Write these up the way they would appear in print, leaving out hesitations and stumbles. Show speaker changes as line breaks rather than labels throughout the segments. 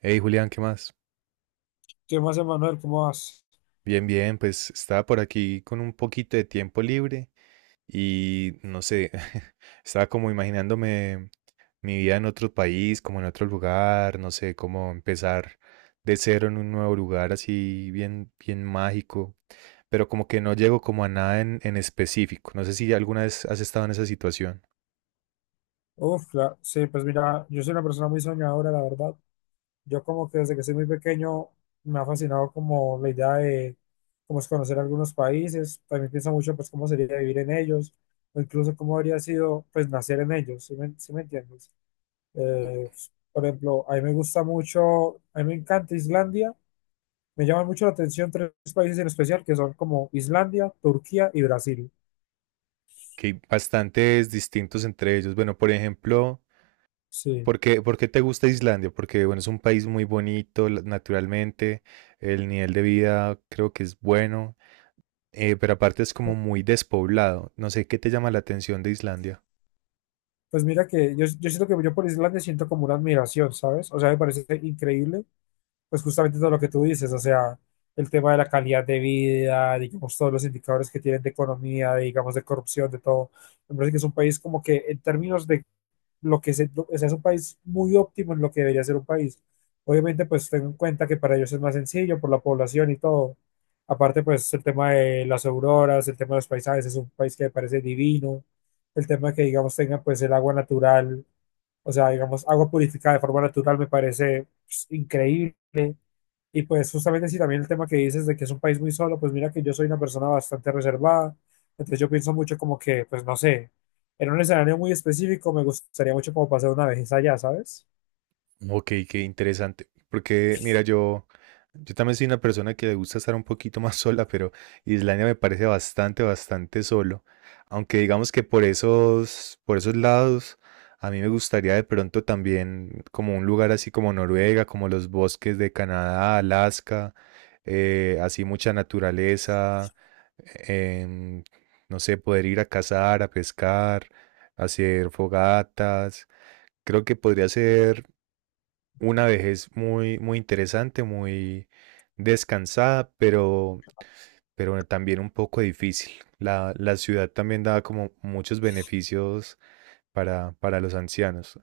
Hey Julián, ¿qué más?
¿Qué más, Emanuel? ¿Cómo vas?
Bien, bien, pues estaba por aquí con un poquito de tiempo libre y no sé, estaba como imaginándome mi vida en otro país, como en otro lugar, no sé, como empezar de cero en un nuevo lugar así bien, bien mágico, pero como que no llego como a nada en específico. No sé si alguna vez has estado en esa situación,
Uf, sí, pues mira, yo soy una persona muy soñadora, la verdad. Yo como que desde que soy muy pequeño me ha fascinado como la idea de cómo es conocer algunos países. También pienso mucho pues cómo sería vivir en ellos, o incluso cómo habría sido pues nacer en ellos, ¿sí me entiendes? Eh, por ejemplo, a mí me gusta mucho, a mí me encanta Islandia. Me llaman mucho la atención tres países en especial que son como Islandia, Turquía y Brasil.
que hay bastantes distintos entre ellos. Bueno, por ejemplo...
Sí.
¿Por qué te gusta Islandia? Porque bueno, es un país muy bonito naturalmente, el nivel de vida creo que es bueno, pero aparte es como muy despoblado. No sé qué te llama la atención de Islandia.
Pues mira que yo siento que yo por Islandia siento como una admiración, ¿sabes? O sea, me parece increíble, pues justamente todo lo que tú dices, o sea, el tema de la calidad de vida, digamos, todos los indicadores que tienen de economía, de, digamos, de corrupción, de todo. Me parece que es un país como que en términos de lo que es, o sea, es un país muy óptimo en lo que debería ser un país. Obviamente, pues tengo en cuenta que para ellos es más sencillo por la población y todo. Aparte, pues el tema de las auroras, el tema de los paisajes, es un país que me parece divino. El tema de que, digamos, tenga pues el agua natural, o sea, digamos, agua purificada de forma natural me parece pues, increíble. Y pues justamente si también el tema que dices de que es un país muy solo, pues mira que yo soy una persona bastante reservada, entonces yo pienso mucho como que, pues no sé, en un escenario muy específico me gustaría mucho como pasar una vez allá, ¿sabes?
Ok, qué interesante. Porque, mira, yo también soy una persona que le gusta estar un poquito más sola, pero Islandia me parece bastante, bastante solo. Aunque digamos que por esos lados, a mí me gustaría de pronto también como un lugar así como Noruega, como los bosques de Canadá, Alaska, así mucha naturaleza, em, no sé, poder ir a cazar, a pescar, hacer fogatas. Creo que podría ser una vejez muy, muy interesante, muy descansada, pero también un poco difícil. La ciudad también da como muchos beneficios para los ancianos,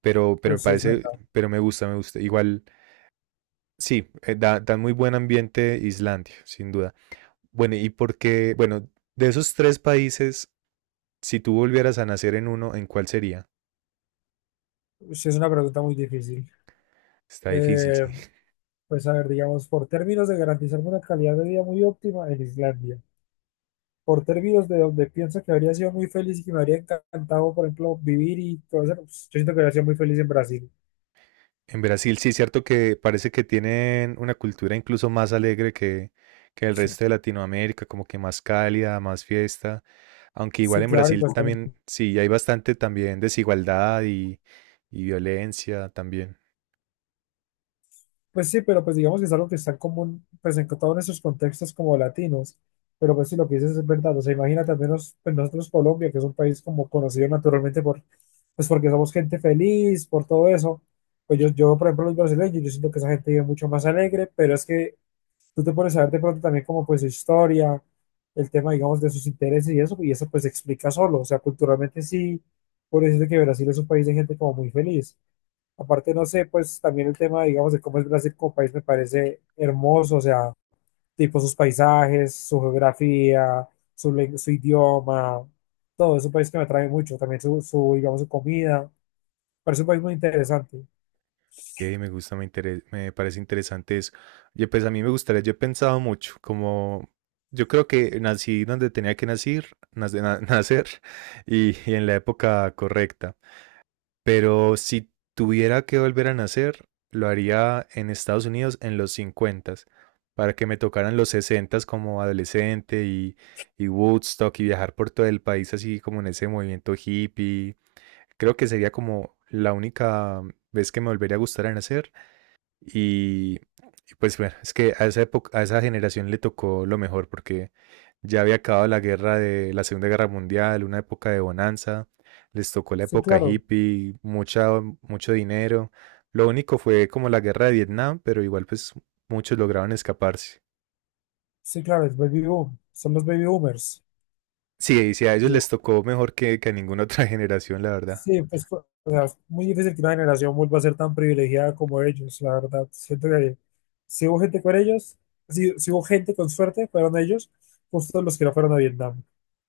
pero me
Pues sí es una,
parece, pero me gusta, me gusta. Igual, sí, da, da muy buen ambiente Islandia, sin duda. Bueno, y porque, bueno, de esos tres países, si tú volvieras a nacer en uno, ¿en cuál sería?
sí es una pregunta muy difícil.
Está difícil,
Eh,
sí.
pues a ver, digamos, por términos de garantizarme una calidad de vida muy óptima en Islandia, por términos de donde pienso que habría sido muy feliz y que me habría encantado, por ejemplo, vivir y todo eso, pues, yo siento que habría sido muy feliz en Brasil.
En Brasil sí es cierto que parece que tienen una cultura incluso más alegre que el
Sí,
resto de Latinoamérica, como que más cálida, más fiesta, aunque
sí,
igual en
claro, y
Brasil
pues también.
también sí hay bastante también desigualdad y violencia también.
Pues sí, pero pues digamos que es algo que está en común, pues en todos esos contextos como latinos, pero pues sí, lo que dices es verdad, o sea, imagínate al menos pues, nosotros Colombia, que es un país como conocido naturalmente por, pues porque somos gente feliz, por todo eso, pues yo por ejemplo los brasileños, yo siento que esa gente vive mucho más alegre, pero es que tú te pones a ver de pronto también como pues su historia, el tema digamos de sus intereses y eso pues se explica solo, o sea, culturalmente sí, por decirte que Brasil es un país de gente como muy feliz. Aparte, no sé, pues también el tema, digamos, de cómo es Brasil como país me parece hermoso, o sea, tipo sus paisajes, su geografía, su idioma, todo, es un país que me atrae mucho, también digamos, su comida, parece un país muy interesante.
Y me gusta, me parece interesante eso. Yo pues a mí me gustaría, yo he pensado mucho, como yo creo que nací donde tenía que nacer, nacer y en la época correcta. Pero si tuviera que volver a nacer, lo haría en Estados Unidos en los 50 para que me tocaran los 60 como adolescente y Woodstock y viajar por todo el país así como en ese movimiento hippie. Creo que sería como la única vez que me volvería a gustar a nacer y, y pues bueno, es que a esa época, a esa generación le tocó lo mejor porque ya había acabado la guerra de la Segunda Guerra Mundial, una época de bonanza, les tocó la
Sí,
época
claro,
hippie, mucha, mucho dinero. Lo único fue como la guerra de Vietnam, pero igual pues muchos lograron escaparse.
sí, claro, es baby boom, son los baby boomers.
Sí, y sí, a ellos les tocó mejor que a ninguna otra generación, la verdad.
Sí, pues o sea, es muy difícil que una generación vuelva a ser tan privilegiada como ellos, la verdad. Siento que si hubo gente con ellos, si hubo gente con suerte, fueron ellos, justo los que no fueron a Vietnam.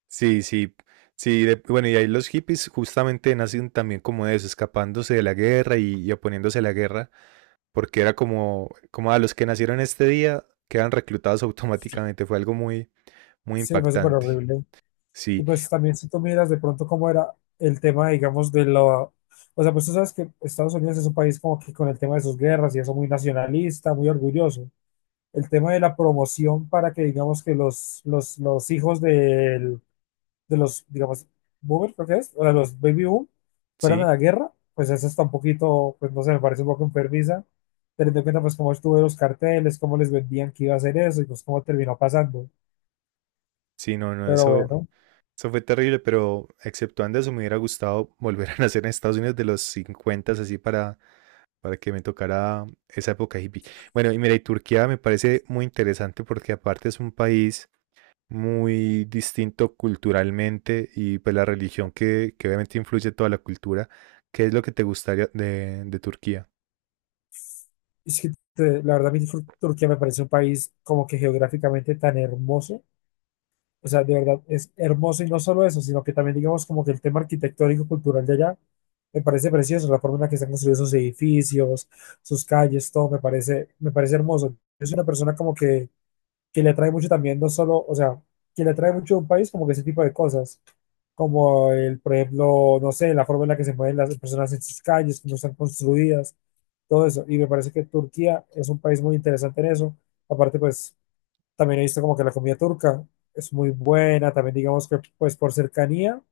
Sí, sí, sí, bueno, y ahí los hippies justamente nacen también como de eso, escapándose de la guerra y oponiéndose a la guerra. Porque era como, como a los que nacieron este día quedan reclutados automáticamente. Fue algo muy, muy
Sí, fue súper
impactante.
horrible. Y
Sí,
pues también si tú miras de pronto cómo era el tema, digamos, de lo... O sea, pues tú sabes que Estados Unidos es un país como que con el tema de sus guerras y eso muy nacionalista, muy orgulloso. El tema de la promoción para que digamos que los hijos del de los, digamos, boomers, creo que es, o de los baby boom, fueran a
sí,
la guerra, pues eso está un poquito, pues no sé, me parece un poco enfermiza, teniendo en cuenta pues cómo estuvo los carteles, cómo les vendían que iba a hacer eso y pues cómo terminó pasando.
sí, no, no,
Pero
eso,
bueno,
eso fue terrible, pero exceptuando eso, me hubiera gustado volver a nacer en Estados Unidos de los 50, así para que me tocara esa época hippie. Bueno, y mira, y Turquía me parece muy interesante porque aparte es un país muy distinto culturalmente y pues la religión que obviamente influye toda la cultura. ¿Qué es lo que te gustaría de Turquía?
es que la verdad a mí Turquía me parece un país como que geográficamente tan hermoso. O sea, de verdad es hermoso y no solo eso, sino que también digamos como que el tema arquitectónico cultural de allá me parece precioso, la forma en la que están construidos sus edificios, sus calles, todo me parece hermoso. Yo soy una persona que le atrae mucho también, no solo, o sea, que le atrae mucho a un país como que ese tipo de cosas, como el, por ejemplo, no sé, la forma en la que se mueven las personas en sus calles, cómo están construidas, todo eso. Y me parece que Turquía es un país muy interesante en eso. Aparte, pues también he visto como que la comida turca es muy buena, también digamos que pues por cercanía,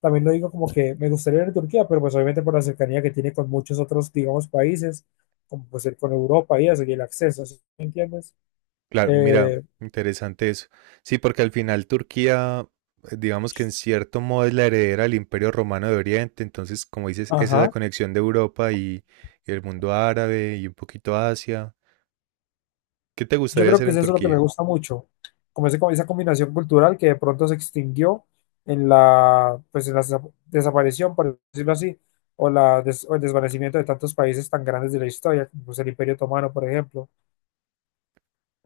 también lo digo como que me gustaría ir a Turquía, pero pues obviamente por la cercanía que tiene con muchos otros, digamos, países, como pues ir con Europa y eso, y el acceso, ¿sí me entiendes?
Claro, mira,
Eh,
interesante eso. Sí, porque al final Turquía, digamos que en cierto modo es la heredera del Imperio Romano de Oriente, entonces, como dices, esa es la
ajá,
conexión de Europa y el mundo árabe y un poquito Asia. ¿Qué te
yo
gustaría
creo
hacer
que es
en
eso lo que me
Turquía?
gusta mucho, como esa combinación cultural que de pronto se extinguió en la, pues en la desaparición, por decirlo así, o, el desvanecimiento de tantos países tan grandes de la historia, como pues el Imperio Otomano, por ejemplo.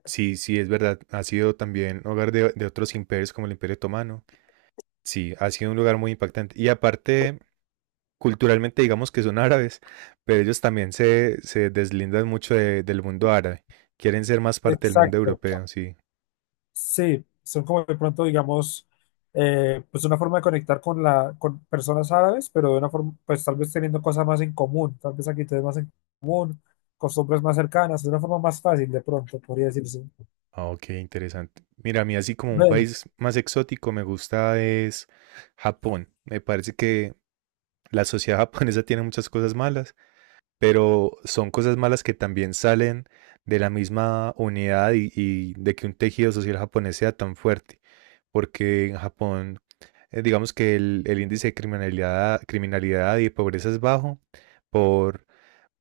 Sí, sí, es verdad, ha sido también hogar de otros imperios como el Imperio Otomano. Sí, ha sido un lugar muy impactante. Y aparte, culturalmente digamos que son árabes, pero ellos también se deslindan mucho del mundo árabe. Quieren ser más parte del mundo
Exacto.
europeo, sí.
Sí, son como de pronto, digamos, pues una forma de conectar con la, con personas árabes, pero de una forma, pues tal vez teniendo cosas más en común, tal vez actitudes más en común, costumbres más cercanas, de una forma más fácil de pronto, podría decirse.
Ah, ok, interesante. Mira, a mí así como un
Ve,
país más exótico me gusta es Japón. Me parece que la sociedad japonesa tiene muchas cosas malas, pero son cosas malas que también salen de la misma unidad y de que un tejido social japonés sea tan fuerte. Porque en Japón, digamos que el índice de criminalidad, criminalidad y pobreza es bajo por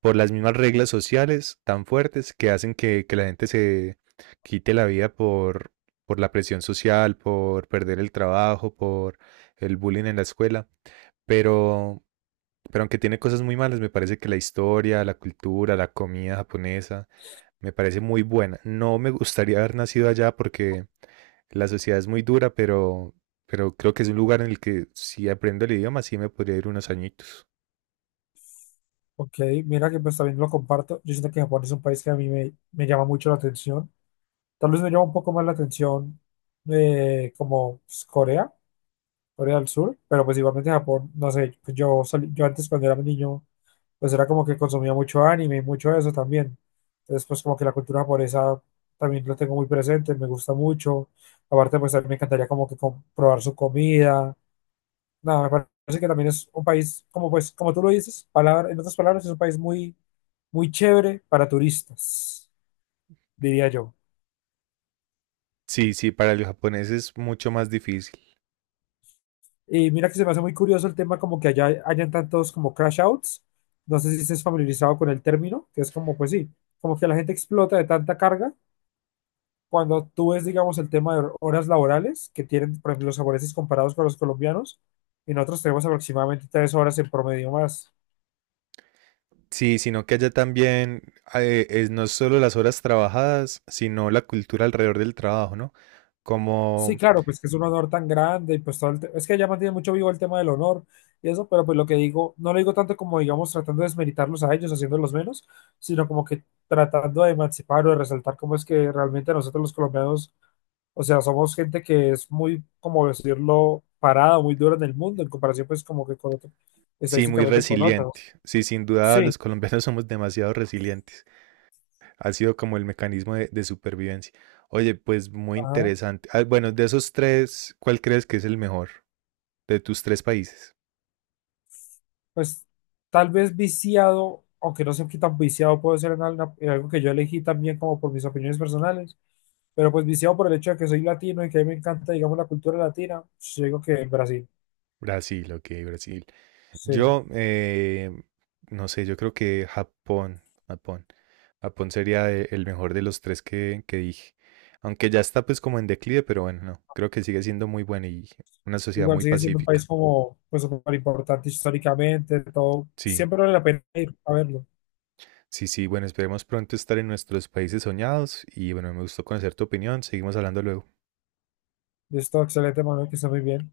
por las mismas reglas sociales tan fuertes que hacen que la gente se quite la vida por la presión social, por perder el trabajo, por el bullying en la escuela. Pero, pero aunque tiene cosas muy malas, me parece que la historia, la cultura, la comida japonesa, me parece muy buena. No me gustaría haber nacido allá porque la sociedad es muy dura, pero creo que es un lugar en el que si aprendo el idioma, sí me podría ir unos añitos.
ok, mira que pues también lo comparto. Yo siento que Japón es un país que a me llama mucho la atención. Tal vez me llama un poco más la atención como pues, Corea. Corea del Sur, pero pues igualmente Japón, no sé, pues yo antes cuando era niño, pues era como que consumía mucho anime y mucho eso también. Entonces, pues como que la cultura japonesa también lo tengo muy presente, me gusta mucho. Aparte, pues a mí me encantaría como que probar su comida. Nada, me parece que también es un país, como pues, como tú lo dices, palabra, en otras palabras, es un país muy, muy chévere para turistas, diría yo.
Sí, sí, para los japoneses es mucho más difícil.
Y mira que se me hace muy curioso el tema como que allá hayan tantos como crash outs. No sé si estés familiarizado con el término, que es como, pues sí, como que la gente explota de tanta carga. Cuando tú ves, digamos, el tema de horas laborales que tienen, por ejemplo, los japoneses comparados con los colombianos, y nosotros tenemos aproximadamente 3 horas en promedio más.
Sí, sino que allá también es no solo las horas trabajadas, sino la cultura alrededor del trabajo, ¿no?
Sí,
Como,
claro, pues que es un honor tan grande y pues todo el es que ya mantiene mucho vivo el tema del honor y eso, pero pues lo que digo, no lo digo tanto como digamos tratando de desmeritarlos a ellos, haciéndolos menos, sino como que tratando de emancipar o de resaltar cómo es que realmente nosotros los colombianos, o sea, somos gente que es muy, como decirlo, parada, muy dura en el mundo, en comparación pues como que con otro,
sí, muy
estadísticamente con
resiliente.
otros.
Sí, sin duda
Sí,
los colombianos somos demasiado resilientes. Ha sido como el mecanismo de supervivencia. Oye, pues muy
ajá.
interesante. Ah, bueno, de esos tres, ¿cuál crees que es el mejor de tus tres países?
Pues tal vez viciado, aunque no sé qué tan viciado puedo ser en algo que yo elegí también como por mis opiniones personales, pero pues viciado por el hecho de que soy latino y que a mí me encanta, digamos, la cultura latina, pues, yo digo que Brasil,
Brasil, ok, Brasil.
sí.
Yo, no sé, yo creo que Japón, Japón, Japón sería el mejor de los tres que dije. Aunque ya está pues como en declive, pero bueno, no, creo que sigue siendo muy bueno y una sociedad
Igual
muy
sigue siendo un país
pacífica.
como, pues, súper importante históricamente, todo.
Sí,
Siempre vale la pena ir a verlo.
sí, sí, bueno, esperemos pronto estar en nuestros países soñados y bueno, me gustó conocer tu opinión, seguimos hablando luego.
Y es todo excelente, Manuel, que está muy bien.